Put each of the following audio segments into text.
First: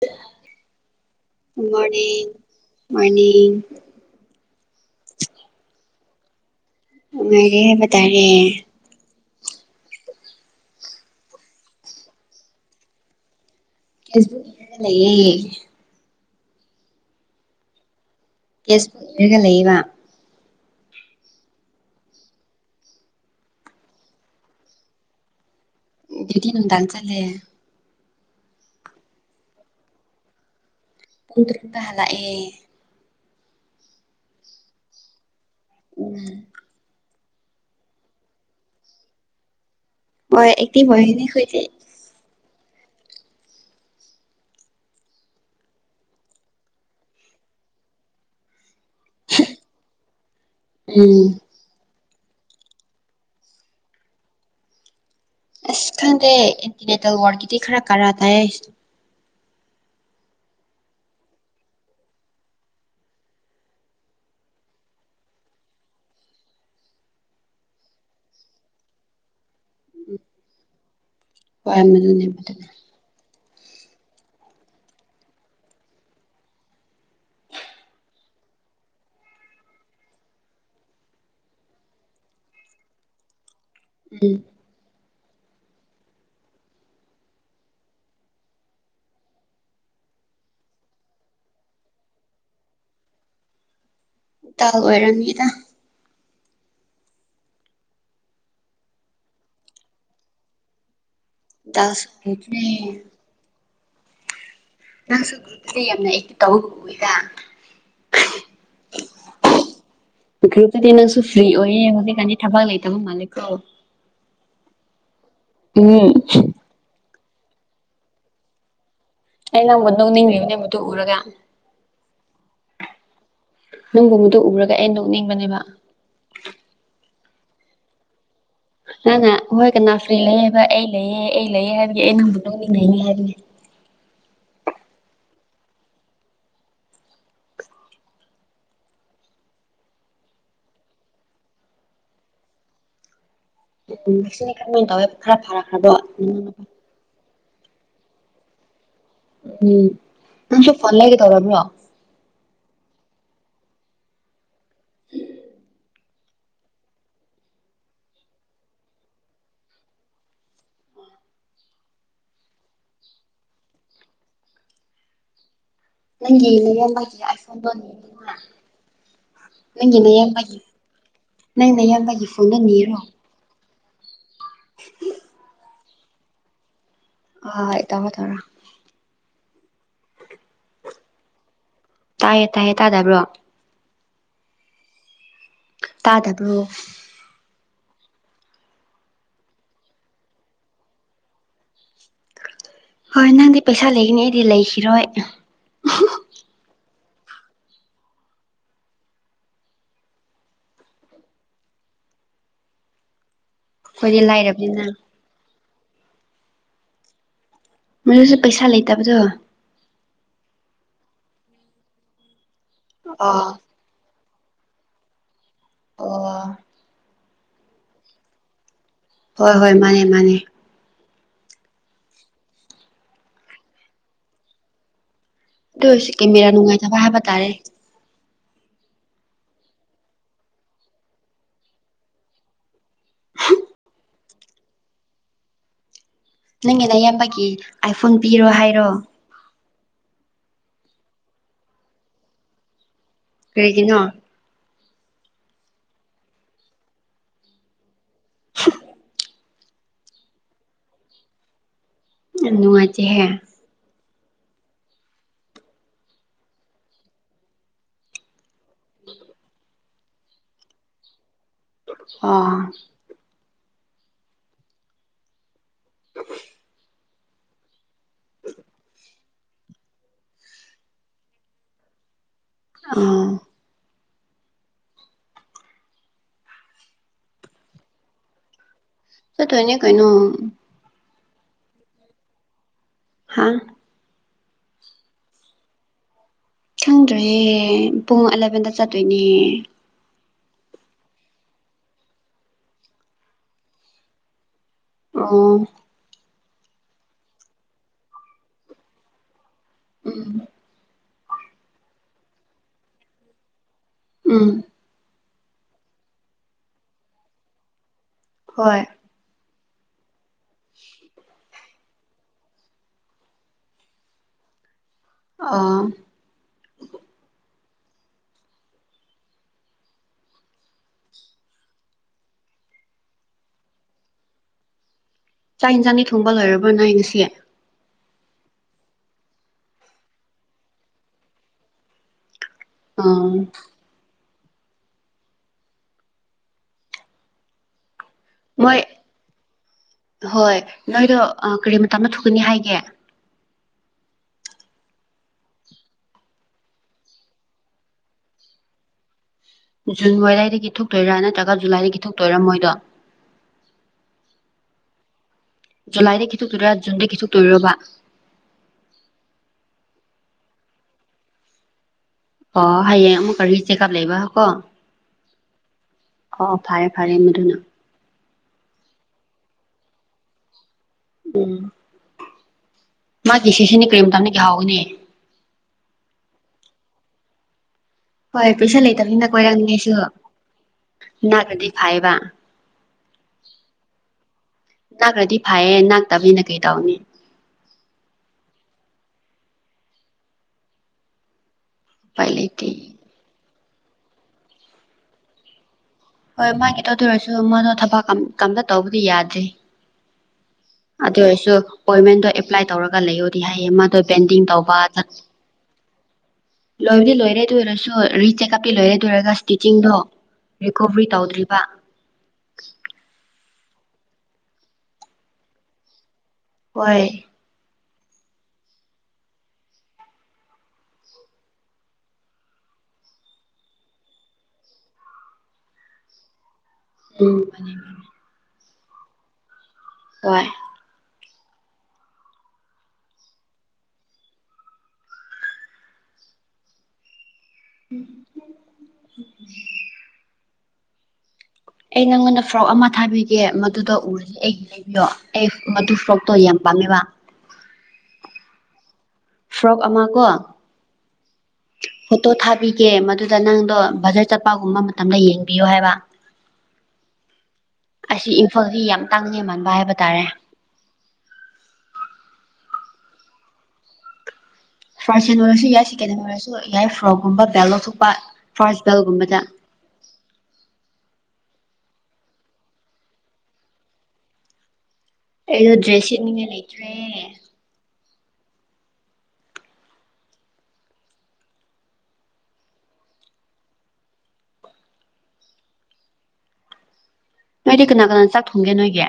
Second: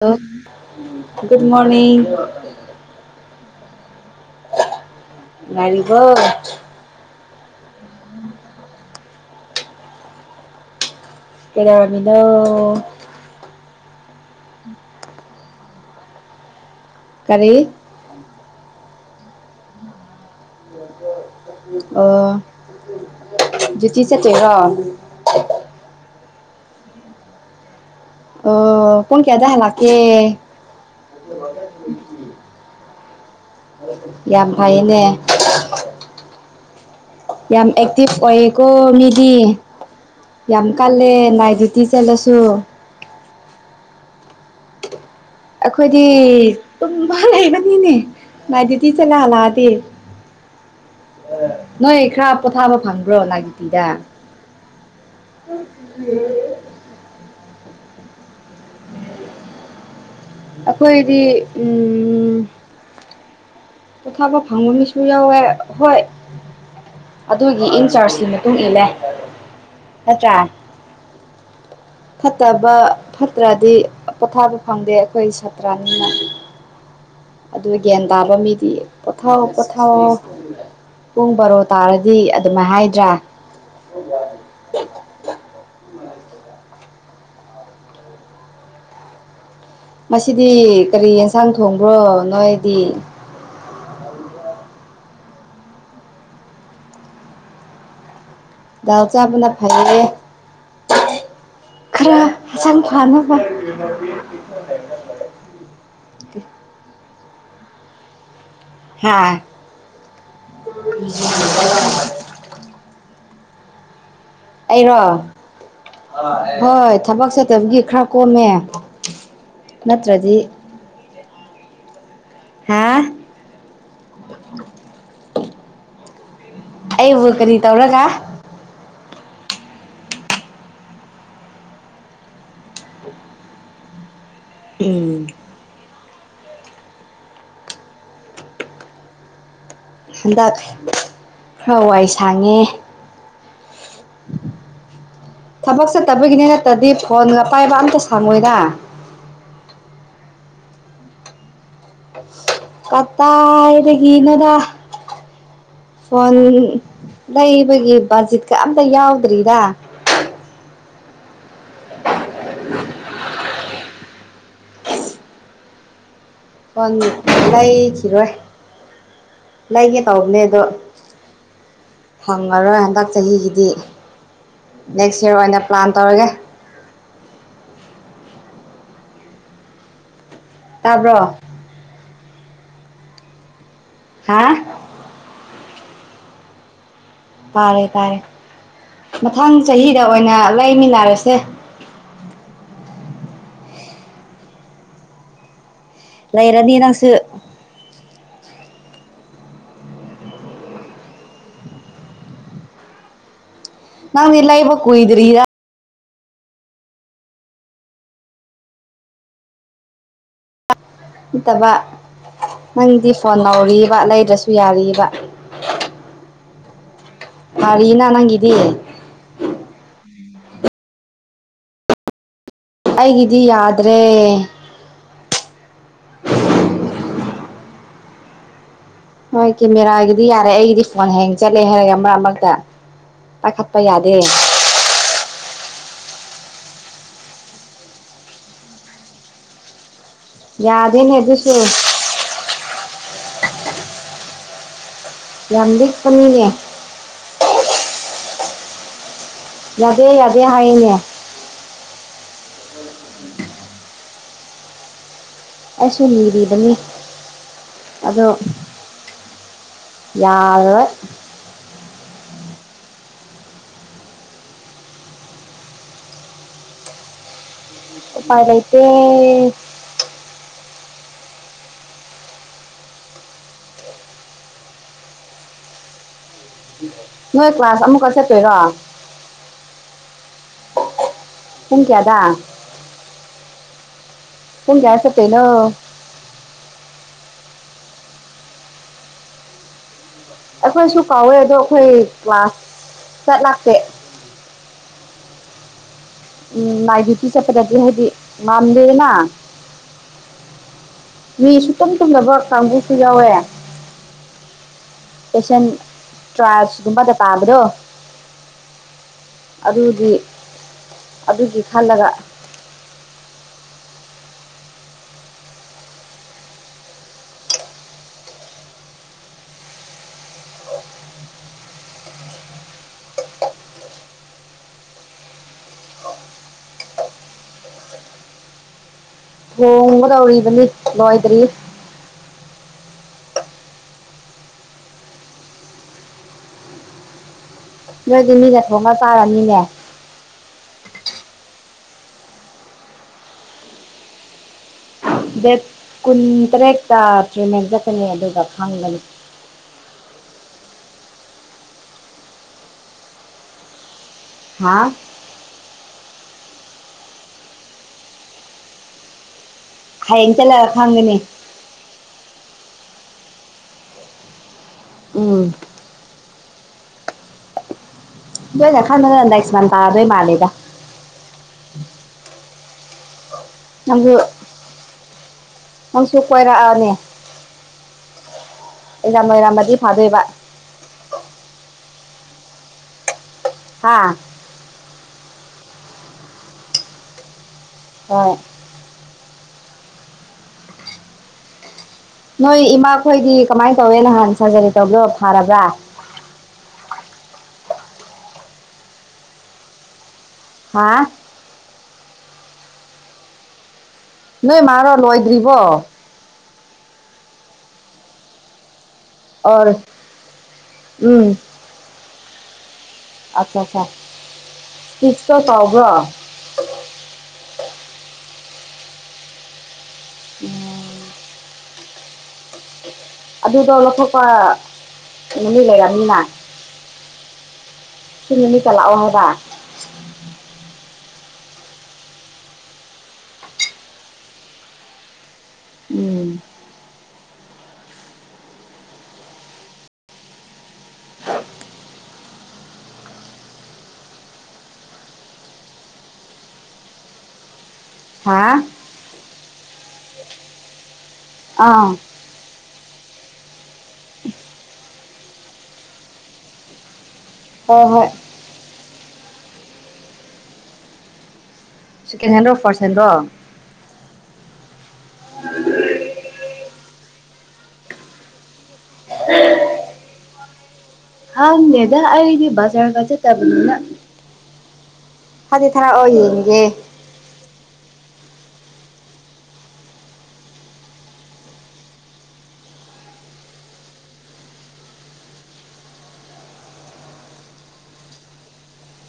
Hello morning morning ꯅꯨꯉꯏꯔꯤꯕꯣ ꯅꯨꯉꯏꯔꯤꯍꯏꯕꯇꯥꯥꯔꯦ ꯀꯩꯗꯣꯔꯝꯃꯤꯅꯣ ꯐꯦꯁꯕꯨꯛ ꯌꯦꯛꯉꯒ ꯂꯩꯌꯦ ꯀꯔꯤ ꯀꯦꯁꯕꯨꯛ ꯌꯪꯔꯒ ꯂꯩꯌꯦꯕ [inaudible] ꯑꯣ ꯗꯨꯇꯤ ꯆꯠꯇꯣꯏꯔꯣ ꯗꯨꯇꯤ ꯅꯨꯡꯗꯡꯆꯠꯂꯦ ꯑꯣ ꯄꯨꯡ ꯀꯌꯥꯗ ꯍꯥꯜꯂꯛꯀꯦ ꯄꯨꯡꯇꯔꯨꯛꯇ ꯍꯜꯂꯛꯑꯦ ꯌꯥꯝ ꯐꯩꯌꯦꯅꯦ ꯎꯝ ꯌꯥꯝ ꯑꯦꯛꯇꯤꯚ ꯑꯣꯏꯌꯦꯀꯣ ꯃꯤꯗꯤ ꯍꯣꯏ ꯌꯥꯝ ꯑꯦꯛꯇꯤꯚ ꯀꯜꯂꯦ ꯑꯣꯏꯒꯅꯤ ꯑꯩꯈꯣꯏꯗꯤ ꯅꯥꯏꯠꯗꯨꯇꯤ ꯆꯠꯂꯁꯨ ꯑꯩꯈꯣꯏꯗꯤ ꯇꯨꯝꯕ ꯂꯩꯕꯅꯤꯅꯦ ꯎꯝ [unintelligible] ꯅꯣꯏ ꯈꯔ ꯄꯣꯊꯥꯕ ꯐꯪꯕ꯭ꯔꯣ ꯂꯥꯏꯒꯤꯇꯤꯗ꯫ ꯑꯁ ꯈꯪꯗꯦ ꯏꯟꯇꯤꯅꯦꯇꯦꯜ ꯋꯥꯔꯒꯤꯗꯤ ꯈꯔ ꯀꯔꯥ ꯇꯥꯏꯌꯦ꯫ ꯑꯩꯈꯣꯏꯗꯤ ꯎꯝ ꯄꫭꯊꯥꯕ ꯐꯪꯕ ꯃꯤꯁꯨ ꯌꯥꯎꯑꯦ ꯍꫭꯏ꯫ ꯑꯗꯨꯒꯤ ꯏꯟ ꯆꯥꯔꯖꯀꯤ ꯃꯇꯨꯡ ꯏꯜꯂꯦ ꯅꯠꯇ꯭ꯔꯥ꯫ ꯍꯣꯏ ꯃꯗꯨꯅꯦ ꯃꯗꯨꯅꯦ ꯐꯠꯇꯕ ꯐꯠꯇ꯭ꯔꯗꯤ ꯄꯣꯊꯥꯕ ꯐꯪꯗꯦ ꯑꯩꯈꯣꯏ ꯁꯥꯇ꯭ꯔꯅꯤꯅ꯫ ꯑꯗꯨ ꯒ꯭ꯌꯥꯟ ꯇꯥꯕ ꯃꯤꯗꯤ ꯄꯣꯊꯥꯑꯣ ꯄꯣꯊꯥꯑꯣ꯫ ꯄꯨꯡ ꯕꯥꯔꯣ ꯇꯥꯔꯗꯤ ꯑꯗꯨꯝꯥꯏ ꯍꯥꯏꯗ꯭ꯔꯥ꯫ [inaudible] ꯃꯁꯤꯗꯤ ꯀꯔꯤ ꯌꯦꯟꯁꯥꯡ ꯊꯣꯡꯕ꯭ꯔꯣ ꯅꯣꯏꯗꯤ꯫ ꯇꯜ ꯑꯣꯏꯔꯝꯃꯤꯗ꯫ ꯗꯥꯜ ꯆꯥꯕꯅ ꯐꯔꯦꯍꯦ꯫ [inaudible] [inaudible] ꯅꯪꯁꯨ ꯒ꯭ꯔꯨꯞꯇꯨꯗ ꯌꯥꯝꯅ ꯑꯦꯛꯇꯤ ꯇꯧ ꯎꯏꯗꯥ꯫ ꯍꯥ ꯄꯨꯈ꯭ꯔꯨꯞꯇꯗꯤ ꯅꯪꯁꯨ ꯐ꯭ꯔꯤ ꯑꯣꯏꯌꯦ ꯍꯧꯖꯤꯛꯀꯥꯟꯗꯤ ꯊꯕꯛ ꯂꯩꯇꯕ ꯃꯥꯜꯂꯦꯀꫭ꯫ ꯑꯩꯔꯣ ꯎꯝ ꯍꯣꯏ ꯊꯕꯛ ꯆꯠꯇꯕꯒꯤ ꯈꯔ ꯀꯣꯝꯃꯦ꯫ ꯑꯩ ꯅꯪꯕꯨ ꯅꯠꯇ꯭ꯔꯗꯤ ꯅꯣꯡꯅꯤꯡꯔꯤꯕꯅꯦ ꯃꯗꯨ ꯎꯔꯒ꯫ ꯍꯥ꯫ ꯅꯪꯒꯨꯝꯕꯗꯨ ꯎꯔꯒ ꯑꯩ ꯅꯣꯛꯅꯤꯡꯕꯅꯦꯕ꯫ ꯑꯩꯕꯨ ꯀꯔꯤ ꯇꯧꯔꯒꯥ꯫ ꯅꯪꯅ ꯍꯣꯏ ꯀꯅꯥ ꯐ꯭ꯔꯤ ꯂꯩꯌꯦꯕ ꯑꯩ ꯂꯩꯑꯦ ꯑꯩ ꯂꯩꯑꯦ ꯍꯥꯏꯕꯒꯤ ꯑꯩ ꯅꯪꯕꯨ ꯅꫭꯛꯅꯤꯡꯔꯤꯅꯤ ꯍꯥꯏꯕꯅꯤ꯫ ꯎꯝ꯫ ꯍꯟꯗꯛ ꯈꯔ ꯋꯥꯏ ꯁꯥꯡꯉꯦ꯫ [inaudible] ꯐꫭꯟꯒ ꯄꯥꯏꯕ ꯑꯝꯇ ꯁꯪꯑꫭꯏꯗꯥ꯫ ꯎꯝ ꯅꯁꯨ ꯐꫭꯟ ꯂꯩꯒꯦ ꯇꯧꯔꯕ꯭ꯔꯣ꯫ ꯀꯗꯥꯏꯗꯒꯤꯅꫭꯗ꯫ [inaudible] ꯐꯣꯟ ꯂꯩꯕꯒꯤ ꯕꯖꯤꯠꯀ ꯑꯝꯇ ꯌꯥꯎꯗ꯭ꯔꯤꯗꯥ꯫ [inaudible] ꯅꯪꯒꯤ ꯐꫭꯟ ꯅꯌꯥꯝꯕꯒꯤ ꯑꯥꯏꯐꯣꯟꯗꯣ ꯅꯤꯅꯤꯡꯕ ꯂꯩꯈꯤꯔꯣꯏ ꯅꯪꯒꯤ ꯂꯩꯒꯦ ꯇꯧꯕꯅꯦ ꯅꯌꯥꯝꯕꯒꯤ ꯑꯗꯣ ꯅꯪ ꯅꯌꯥꯝꯕꯒꯤ ꯐꯣꯟꯗꯣ ꯐꯪꯉꯔꯣꯏ ꯅꯤꯔꯣ ꯍꯟꯗꯛ ꯆꯍꯤꯒꯤꯗꯤ꯫ ꯅꯦꯛꯁ ꯌꯔ ꯑꯣꯏꯅ ꯄ꯭ꯂꯥꯟ ꯇꯧꯔꯒꯦ꯫ ꯍꯥꯏ ꯇꯧꯔꫭ ꯇꯧꯔꫭ꯫ ꯇꯥꯕ꯭ꯔꯣ꯫ ꯇꯥꯏꯌꯦ ꯇꯥꯏꯌꯦ ꯇꯥꯗꯕ꯭ꯔꯣ꯫ ꯍꯥ꯫ ꯇꯥꯗꯕ꯭ꯔꯣ꯫ ꯇꯥꯔꯦ ꯇꯥꯔꯦ ꯃꯊꯪ ꯆꯍꯤꯗ ꯑꯣꯏꯅ ꯂꯩꯃꯤꯟꯅꯔꯁꯦ꯫ ꯍꯣꯏ ꯅꯪꯗꯤ ꯄꯩꯁꯥ ꯂꯩꯒꯅꯤ ꯑꯩꯗꯤ ꯂꯩꯈꯤꯔꯣꯏ꯫ ꯂꯥꯏꯔꯅꯤ ꯅꯪꯁꯨ꯫ ꯑꯩꯈꯣꯏꯗꯤ ꯅꯪꯗꯤ ꯂꯩꯕ ꯂꯥꯏꯔꯕꯅꯤꯅ ꯀꯨꯏꯗ꯭ꯔꯤꯔ ꯃꯗꯨꯁꯨ ꯄꯩꯁꯥ ꯂꯩꯇꯕꯗꯣ꯫ ꯅꯠꯇꯕ ꯅꯪꯗꯤ ꯐꯣꯟ ꯑꯣ ꯅꯧꯔꯤꯕ ꯂꯩꯗ꯭ꯔꯁꯨ ꯌꯥꯔꯤꯕ ꯑꯣ ꯐꯥꯔꯤꯅ ꯅꯪꯒꯤꯗꯤ ꯍꯣꯏ ꯍꯣꯏ ꯃꯥꯅꯦ ꯃꯥꯅꯦ ꯑꯩꯒꯤꯗꯤ ꯌꯥꯗ꯭ꯔꯦ ꯑꯗꯨ ꯑꯣꯏꯔꯁꯨ ꯀꯦꯃꯦꯔꯥ ꯅꯨꯡꯉꯥꯏꯇꯕ ꯍꯥꯏꯕ ꯇꯥꯔꯦ ꯍꯣꯏ ꯀꯦꯃꯦꯔꯥꯒꯤꯗꯤ ꯌꯥꯔꯦ ꯑꯩꯒꯤꯗꯤ ꯐꯣꯟ ꯍꯦꯡ ꯆꯠꯂꯦ ꯍꯥꯏꯔꯒ ꯃꯔꯛ ꯃꯔꯛꯇ ꯄꯥꯏꯈꯠꯄ ꯌꯥꯗꯦ ꯅꯪꯒꯤꯅ ꯑꯌꯥꯝꯕꯒꯤ ꯑꯥꯏꯐꯣꯟ ꯄꯤꯔꯣ ꯍꯥꯏꯔꯣ ꯌꯥꯗꯦꯅꯦ ꯑꯗꯨꯁꯨ ꯀꯩꯒꯤ ꯅꯣ ꯌꯥꯝ ꯂꯤꯛꯄꯅꯤꯅꯦ [inaudible] ꯌꯥꯗꯦ ꯌꯥꯗꯦ ꯍꯥꯏꯅꯦ ꯌꯥꯝ ꯅꯨꯡꯉꯥꯏꯇꯦꯍꯦ ꯑꯩꯁꯨ ꯂꯤꯔꯤꯕꯅꯤ ꯑꯗꯣ ꯌꯥꯔꯣꯢ ꯑꯥ [inaudible] ꯎꯄꯥꯢ ꯂꯩꯇꯦ ꯎꯝ ꯅꯣꯏ ꯀ꯭ꯂꯥꯁ ꯑꯃꯨꯛꯀ ꯆꯠꯇꯣꯏꯔꯣ ꯆꯠꯇꯣꯢꯅꯦ ꯀꯩꯅꯣ ꯄꯨꯡ ꯀꯌꯥꯗ ꯍꯥꯥ ꯄꯨꯨꯡ ꯀꯌꯥꯗ ꯆꯠꯇꯣꯢꯅꯣ ꯈꯪꯗꯔꯥꯌꯦ ꯄꯨꯡ ꯑꯂꯚꯦꯟꯗ ꯆꯠꯇꯣꯏꯅꯦ ꯑꯩꯈꯣꯏꯁꯨ ꯀꯥꯎꯋꯦ ꯑꯗꯣ ꯑꯩꯈꯣꯏ ꯀ꯭ꯂꯥꯁ ꯆꯠ ꯂꯥꯛꯇꯦ ꯑꯣ ꯑꯝ ꯂꯥꯢꯒꯤ ꯄꯤꯈꯠꯄꯗ [unintelligible] ꯍꯥꯏꯗꯤ ꯉꯝꯗꯦꯅ ꯎꯝ ꯃꯤ ꯁꯨꯛꯇꯝ ꯇꯨꯝꯗꯕ ꯀꯥꯡꯕꯨꯁꯨ ꯌꯥꯎꯋꯦ ꯎꯝ ꯄꯦꯁꯟ ꯇ꯭ꯔꯥꯞꯁꯒꯨꯝꯕꯗꯣ ꯇꯥꯕꯗꯣ ꯍꯣꯏ ꯑꯗꯨꯗꯤ ꯑꯗꯨꯒꯤ ꯈꯜꯂꯒ ꯑꯥ ꯆꯥꯛ ꯏꯟꯁꯥꯡꯗꯤ ꯊꯣꯡꯕ ꯂꯣꯢꯔꯕꯣ ꯅꯣꯢ ꯉꯁꯤ ꯊꯣꯡꯒꯗꯧꯔꯤꯕꯅꯤ ꯂꯣꯏꯗ꯭ꯔꯤꯌꯦ ꯑꯥ ꯅꯣꯏꯗꯤ ꯃꯤꯅ ꯃꯣꯏ ꯊꯣꯡꯉ ꯆꯥꯔꯝꯅꯤꯅꯦ ꯍꯣꯏ ꯅꯣꯏꯗꯣ ꯀꯔꯤ ꯃꯇꯥꯝꯗ ꯊꯣꯛꯀꯅꯤ ꯍꯥꯏꯒꯦ ꯗꯦꯠ ꯀꯨꯟ ꯇꯔꯦꯠꯇ ꯇ꯭ꯔꯤꯠꯃꯦꯟ ꯆꯠꯀꯅꯤ ꯑꯗꯨꯒ ꯈꯪꯒꯅꯤ ꯖꯨꯟ ꯑꯗꯨꯋꯥꯢꯗꯒꯤ ꯊꯣꯛꯇꯣꯏꯔꯥ ꯅꯠꯇ꯭ꯔꯒ ꯖꯨꯂꯥꯏꯗꯒꯤ ꯊꯣꯛꯇꯣꯏꯔꯥ ꯃꯣꯏꯗꯣ ꯍꯥꯥ ꯖꯨꯂꯥꯏꯗꯒꯤ ꯈꯤꯇꯛꯇꯣꯏ ꯖꯨꯟꯗ ꯈꯤꯇꯣꯛꯇꯣꯏꯔꯕ ꯍꯌꯦꯡ ꯆꯠꯂꯒ ꯈꯪꯒꯅꯤ ꯑꯣ ꯍꯌꯦꯡ ꯑꯃꯨꯛꯀ ꯔꯤ ꯆꯦꯛꯀꯑꯞ ꯂꯩꯕ ꯀꯣ ꯎꯝ ꯑꯣ ꯐꯔꯦ ꯐꯔꯦ ꯃꯗꯨꯅ ꯗꯣ ꯑꯩꯅꯥ ꯈꯟꯕꯗꯥ ꯅꯦꯛꯠ ꯃꯥꯟ ꯇꯥꯗꯣꯏ ꯃꯥꯂꯤꯗ ꯎꯝ ꯃꯥꯒꯤ ꯁꯤꯁꯤꯅꯤ ꯀꯔꯤꯝ ꯅꯪꯁꯨ ꯃꯇꯝꯗꯒꯤ ꯍꯥꯎꯒꯅꯤ ꯅꯪꯁꯨ ꯀꯣꯏꯔꯛꯑꯅꯤ ꯍꯣꯏ ꯄꯩꯁꯟ ꯑꯦꯛꯖꯥꯝ ꯂꯩꯇꯕꯅꯤꯅ ꯀꯣꯏꯔꯛꯅꯦ ꯂꯣꯏꯔꯝꯃꯗꯤ ꯑꯩꯁꯨ ꯐꯥꯗꯣꯏꯕ ꯅꯠꯔꯗꯤ ꯐꯥꯏꯕ ꯍꯥꯥ ꯅꯥꯛꯔꯗꯤ ꯐꯩꯌꯦ ꯅꯥꯛꯇꯕꯅꯤꯅ ꯀꯩ ꯇꯧꯅꯤ ꯍꯣꯏ ꯎꯄꯥꯏ ꯅꯣꯏ ꯂꯩꯇꯦ ꯏꯃꯥꯈꯣꯏꯗꯤ ꯀꯃꯥꯏꯅ ꯇꯧꯋꯦ ꯅꯍꯥꯟ ꯁꯥꯖꯔꯤ ꯇꯧꯒꯣ ꯐꯥꯔꯕ꯭ꯔꯥ ꯍꯣꯏ ꯃꯥꯒꯤꯗꯣ ꯑꯗꯨ ꯑꯣꯢꯔꯁꯨ ꯃꯥꯗꯣ ꯊꯕꯛ ꯀꯝ ꯀꯝꯇ ꯇꯧꯕꯗꯤ ꯌꯥꯗ꯭ꯔꯤ ꯍꯥ ꯑꯗꯨ ꯑꯣꯏꯔꯁꯨ ꯑꯣꯏꯃꯦꯟꯗꯣ ꯑꯦꯄ꯭ꯂꯥꯏ ꯇꯧꯔꯒ ꯂꯩꯌꯣꯗꯤ ꯍꯥꯏꯌꯦ ꯃꯥꯗꯣ ꯕꯦꯟꯗꯤꯡ ꯇꯧꯕ ꯕ‌ꯣ ꯂꯣꯏꯗꯤ ꯂꯣꯏꯔꯦ ꯑꯗꯨ ꯑꯣꯏꯔꯁꯨ ꯔꯤꯆꯦꯛꯀꯞ ꯀꯤ ꯂꯣꯏꯔꯦꯗꯣꯏꯔꯒ ꯑꯣꯔ ꯁ꯭ꯇꯤꯀꯤꯡꯗꯣ ꯔꯤꯀꯣꯕ꯭ꯔꯤ ꯇꯧꯗ꯭ꯔꯤꯕ ꯑꯆꯥꯁꯥ ꯢꯇꯤꯁꯇꯣ ꯇꯧꯕ꯭ꯔꯣ ꯍꯣꯏ ꯑꯗꯨꯗꯣ ꯂꯧꯊꯣꯛꯄ ꯅꯨꯃꯤꯠ ꯂꯩꯔꯝꯅꯤꯅ ꯎꯝ ꯃꯅꯤ ꯃꯅꯦ ꯄꯨꯡ ꯑꯅꯤꯇ ꯂꯥꯛꯑꯣ ꯍꯥꯏꯕ ꯍꯣꯏ ꯎꯝ ꯎꯝ ꯑꯩ ꯅꯪꯉꯣꯟꯗ ꯐ꯭ꯔꯣꯛ ꯑꯃ ꯊꯥꯕꯤꯒꯦ ꯃꯗꯨꯗ ꯎꯔꯗꯤ ꯑꯩꯒꯤꯅꯦ ꯑꯗꯣ ꯑꯩ ꯃꯗꯨ ꯐ꯭ꯔꯣꯛꯇꯣ ꯌꯥꯝ ꯄꯥꯝꯃꯦꯕ ꯍꯥ ꯐ꯭ꯔꯣꯛ ꯑꯃ ꯀꯣ ꯑꯥ ꯐꯣꯇꯣ ꯊꯥꯕꯤꯒꯦ ꯃꯗꯨꯗ ꯅꯪꯗꯣ ꯕꯖꯔ ꯆꯠꯄꯒꯨꯝꯕ ꯃꯇꯝꯗ ꯌꯦꯡꯕꯤꯌꯣ ꯍꯥꯏꯕ ꯍꯣ ꯍꯣꯏ ꯁꯤ ꯏꯝꯐꯥꯜꯗꯤ ꯌꯥꯝ ꯇꯥꯡꯅꯦꯃꯟꯕ ꯍꯥꯏꯕ ꯇꯥꯔꯦ ꯁꯦꯀꯦꯟ ꯍꯦꯟꯔꯣ ꯐꯥꯔꯠ ꯍꯦꯟꯔꯣ ꯐꯥꯔꯁ ꯍꯦꯟ ꯑꯣꯏꯔꯁꯨ ꯌꯥꯏ ꯁꯦꯀꯦꯟ ꯍꯦꯟ ꯑꯣꯏꯔꯁꯨ ꯌꯥꯏ ꯐ꯭ꯔꯣꯛꯀꯨꯝꯕ ꯕꯦꯜ ꯂꯧꯊꯣꯛꯄ ꯐꯥꯔꯁ ꯕꯦꯜꯒꯨꯝꯕꯗ ꯈꯪꯗꯦꯗꯥ ꯑꯩꯗꯤ ꯕꯖꯔꯒ ꯆꯠꯇꯥꯕꯅꯤꯅꯥ ꯊꯥꯗꯤ ꯊꯔꯛꯑꯣ ꯌꯦꯡꯒꯦ ꯑꯦ ꯅꯣꯏꯗꯤ ꯀꯅꯥ ꯀꯅꯥ ꯆꯥꯛ ꯊꯣꯡꯒꯦ ꯅꯣꯏꯒꯤ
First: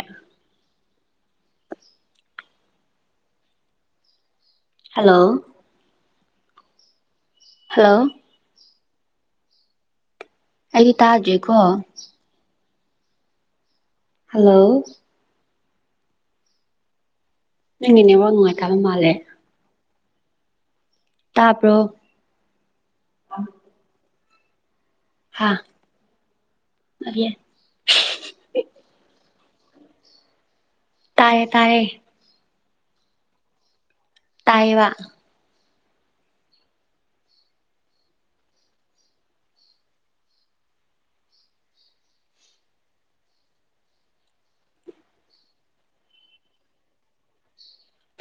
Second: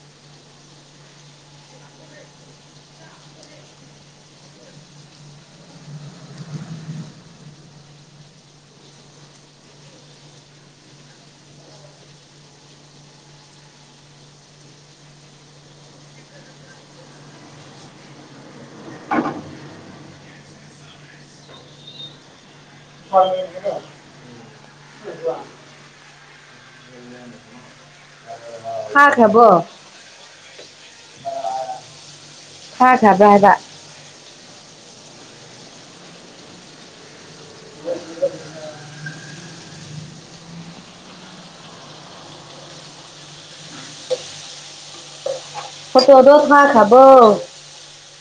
ꯍꯜꯂꯣ ꯍꯜꯂꯣ ꯑꯩꯗꯤ ꯇꯥꯗ꯭ꯔꯤꯀꯣ ꯍꯜꯂꯣ ꯅꯪꯒꯤ ꯅꯦꯠꯋꯥꯛ ꯅꯨꯡꯉꯥꯏꯇꯕ ꯃꯥꯜꯂꯦ ꯇꯥꯕ꯭ꯔꯣ ꯍ [inaudible] ꯍꯥ ꯂꯩꯌꯦ ꯊꯥꯈ꯭ꯔꯕꯣ ꯇꯥꯌꯦ ꯇꯥꯥꯏꯌꯦ ꯊꯥꯈꯕ꯭ꯔ ꯍꯥꯏꯕ ꯇꯥꯏꯌꯦꯕꯥ ꯐꯣꯇꯣꯗꯣ ꯊꯥꯈꯔꯥꯕꯣ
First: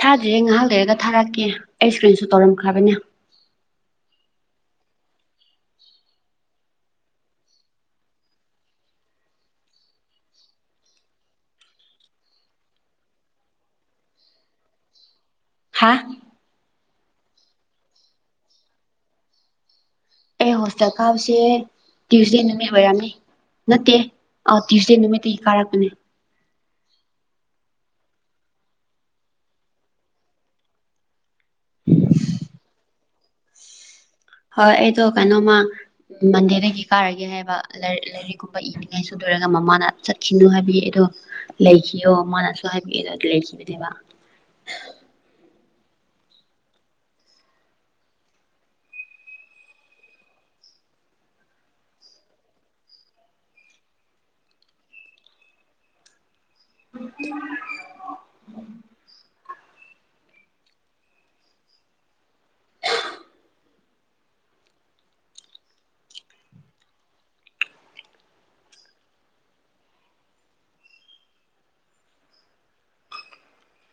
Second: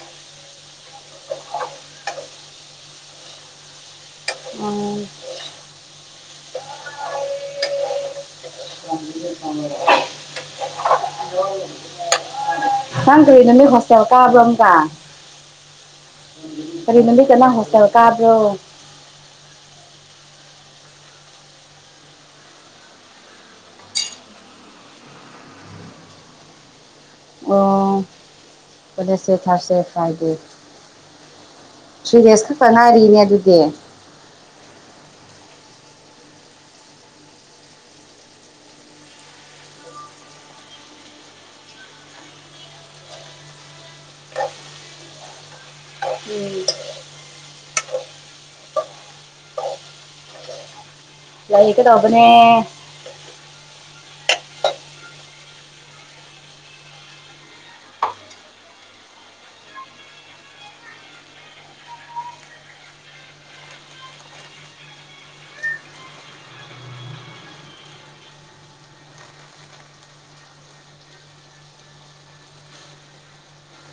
ꯊꯥꯗ꯭ꯔꯤꯌꯦ ꯉꯥꯏꯍꯥꯛ ꯂꯩꯔꯒ ꯊꯥꯔꯛꯀꯦ ꯑꯩ ꯏꯁꯀ꯭ꯔꯤꯟꯁꯨ ꯇꯧꯔꯝꯈ꯭ꯔꯕꯅꯦ ꯑꯝ [unintelligible] ꯅꯪ ꯀꯔꯤ ꯅꯨꯃꯤꯠꯇ ꯍꯣꯁꯇꯦꯜ ꯀꯥꯕꯔꯣ ꯑꯃꯨꯛꯀ ꯍꯥꯥ ꯀꯔꯤ ꯅꯨꯃꯤꯠꯇ ꯅꯪ ꯍꯣꯁꯇꯦꯜ ꯀꯥꯕ꯭ꯔꯣ ꯑꯩ ꯍꯣꯁꯇꯦꯜ ꯀꯥꯕꯁꯦ ꯇ꯭ꯌꯨꯁꯗꯦ ꯅꯨꯃꯤꯠ ꯑꯣꯏꯔꯝꯃꯤ ꯅꯠꯇꯦ ꯑꯧ ꯇ꯭ꯌꯨꯁꯗꯦ ꯅꯨꯃꯤꯠꯇꯒꯤ ꯀꯥꯔꯛꯄꯅꯦ ꯑꯣ ꯋꯦꯗꯅꯦꯁꯗꯦ ꯊꯥꯔꯁꯗꯦ ꯐ꯭ꯔꯥꯏꯗꯦ ꯊ꯭ꯔꯤꯗꯦꯁ ꯈꯛꯇ ꯉꯥꯏꯔꯤꯅꯦ ꯑꯗꯨꯗꯤ ꯍꯣꯏ ꯑꯩꯗꯣ ꯀꯩꯅꯣꯃ ꯃꯟꯗꯦꯗꯒꯤ ꯀꯥꯔꯒꯦ ꯍꯥꯏꯕ ꯂꯥꯏ ꯂꯥꯏꯔꯤꯛꯒꯨꯝꯕ ꯏꯅꯤꯡꯉꯥꯏ ꯁꯨ ꯂꯣꯢꯔꯒ ꯃꯃꯥꯅ ꯆꯠꯈꯤꯅꯨ ꯍꯥꯏꯕꯒꯤ ꯑꯩꯗꯣ ꯂꯩꯈꯤꯌꯣ ꯃꯥꯅꯁꯨ ꯍꯥꯏꯕꯤꯑꯦꯗꯣ ꯂꯩꯈꯤꯕꯅꯦꯕ [inaudible] ꯎꯝ [unintelligible] ꯂꯩꯒꯗꯧꯕꯅꯦ [inaudible]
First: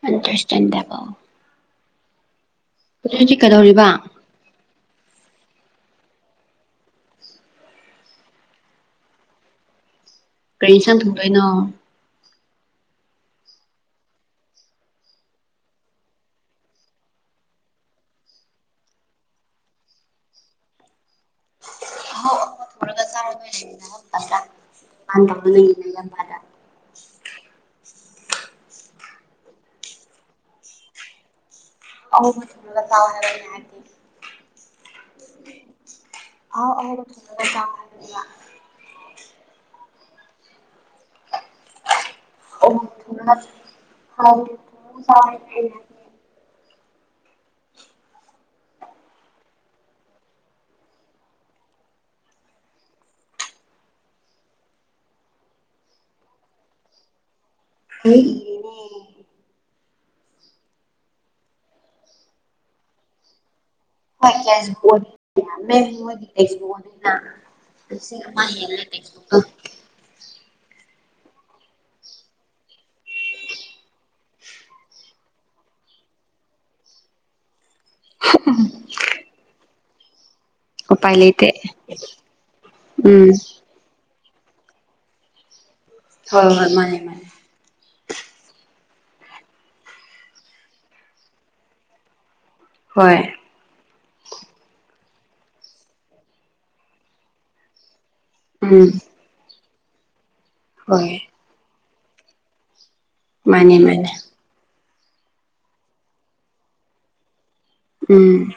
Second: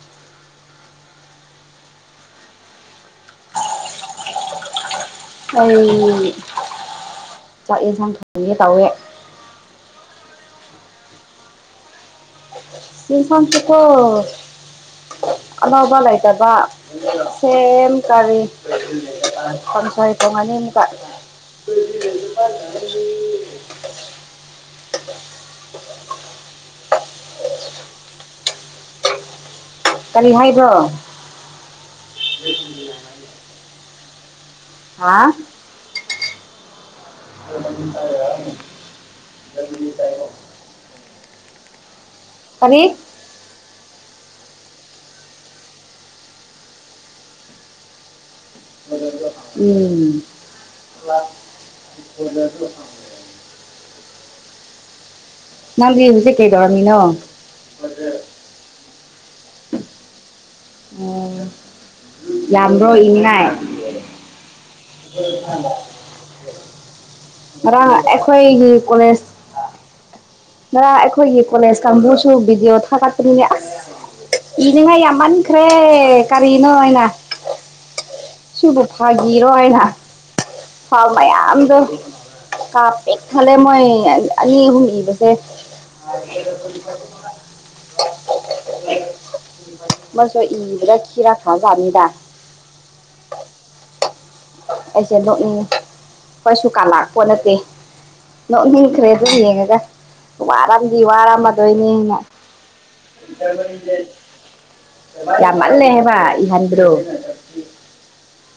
ꯅꯪ ꯈ꯭ꯔꯤꯁꯇꯥꯟꯗꯀꯣ [unintelligible] ꯍꯧꯖꯤꯛ ꯍꯧꯖꯤꯛ ꯀꯩꯗꯧꯔꯤꯕ ꯑꯩ ꯆꯥꯛ ꯌꯦꯟꯁꯥꯡ ꯊꯣꯡꯒꯦ ꯇꯧꯋꯦ ꯀꯔꯤ ꯌꯦꯟꯁꯥꯡ ꯊꯣꯡꯗꯣꯏꯅꯣ ꯏꯁꯥꯟꯁꯤꯀꯣ ꯑꯅꯧꯕ ꯂꯩꯇꯕ ꯁꯦꯝ ꯀꯥꯔꯤ ꯀꯥꯡꯁꯣꯏ ꯊꯣꯡꯉꯅꯤ ꯑꯃꯨꯛꯀ ꯑꯍꯥꯎ ꯑꯊꯔꯒ [unintelligible] ꯆꯥꯔꯒꯔꯅꯤꯅ [unintelligible] ꯌꯥꯝ ꯐꯥꯗ꯭ꯔꯥ ꯃ ꯐꯕ ꯂꯩꯌꯦꯅ ꯌꯥꯝ ꯐꯗ꯭ꯔꯥ ꯀꯔꯤ ꯍꯥꯏꯕ꯭ꯔꯣ [unintelligible] ꯍꯥ [unintelligible] ꯀꯔꯤ [unintelligible] [unintelligible] ꯎꯝ [unintelligible] [unintelligible] ꯅꯪꯗꯤ ꯍꯧꯖꯤꯛ ꯀꯩꯗꯧꯔꯝꯃꯤꯅꯣ ꯎꯝ [unintelligible] ꯑꯣ ꯌꯥꯝꯕ꯭ꯔꯣ ꯏꯅꯤꯉꯥꯏ [unintelligible] ꯉꯔꯥꯡ ꯂꯤꯁꯤꯡ ꯑꯃ ꯑꯩꯈꯣꯏꯒꯤ ꯍꯦꯜꯂꯦꯕꯀꯣ ꯀꯣꯂꯦꯖ ꯉꯔꯥꯡ ꯑꯩꯈꯣꯏꯒꯤ ꯀꯣꯂꯦꯖ ꯀꯥꯡꯕꯨꯁꯨ ꯚꯤꯗꯤꯑꯣ ꯊꯥꯒꯠꯄꯅꯤꯅꯦ ꯑꯁ ꯏꯅꯤꯡꯉꯥꯏ ꯌꯥꯝ ꯃꯟꯈ꯭ꯔꯦ ꯀꯔꯤꯅꯣ ꯑꯩꯅ ꯁꯤꯕꯨ ꯐꯥꯒꯤꯔꯣ ꯑꯩꯅ ꯍꯥꯎ ꯎꯄꯥꯏ ꯂꯩꯇꯦ ꯃꯌꯥꯝꯗꯣ ꯀꯥ ꯄꯤꯛ ꯎꯝ ꯊꯂꯦ ꯃꯣꯏ ꯑꯅꯤ ꯑꯍꯨꯝ ꯏꯕꯁꯦ ꯍꯣꯏ ꯍꯣꯏ ꯃꯥꯅꯦ ꯃꯥꯅꯦ ꯃꯁꯨ ꯏꯕꯗ ꯈꯤꯔꯛꯈꯔ ꯖꯥꯠꯅꯤꯗ ꯍꯣꯏ ꯑꯩꯁꯦ ꯅꯣꯛꯅꯤꯡꯉꯤ ꯈꯣꯏꯁꯨ ꯀꯥꯟꯂꯥꯛꯄꯣ ꯅꯠꯇꯦ ꯎꯝ ꯅꯣꯛꯅꯤꯡꯈ꯭ꯔꯦ ꯑꯗꯨꯝ ꯌꯦꯡꯉꯒ ꯋꯥꯔꯝꯗꯤ ꯍꯣꯏ ꯋꯥꯔꯝꯃꯗꯣꯏꯅꯦ ꯑꯩꯅ ꯃꯥꯅꯦ ꯃꯥꯅꯦ ꯌꯥꯝꯃꯜꯂꯦ ꯍꯥꯏꯕ ꯏꯍꯟꯕꯗꯣ ꯎꯝ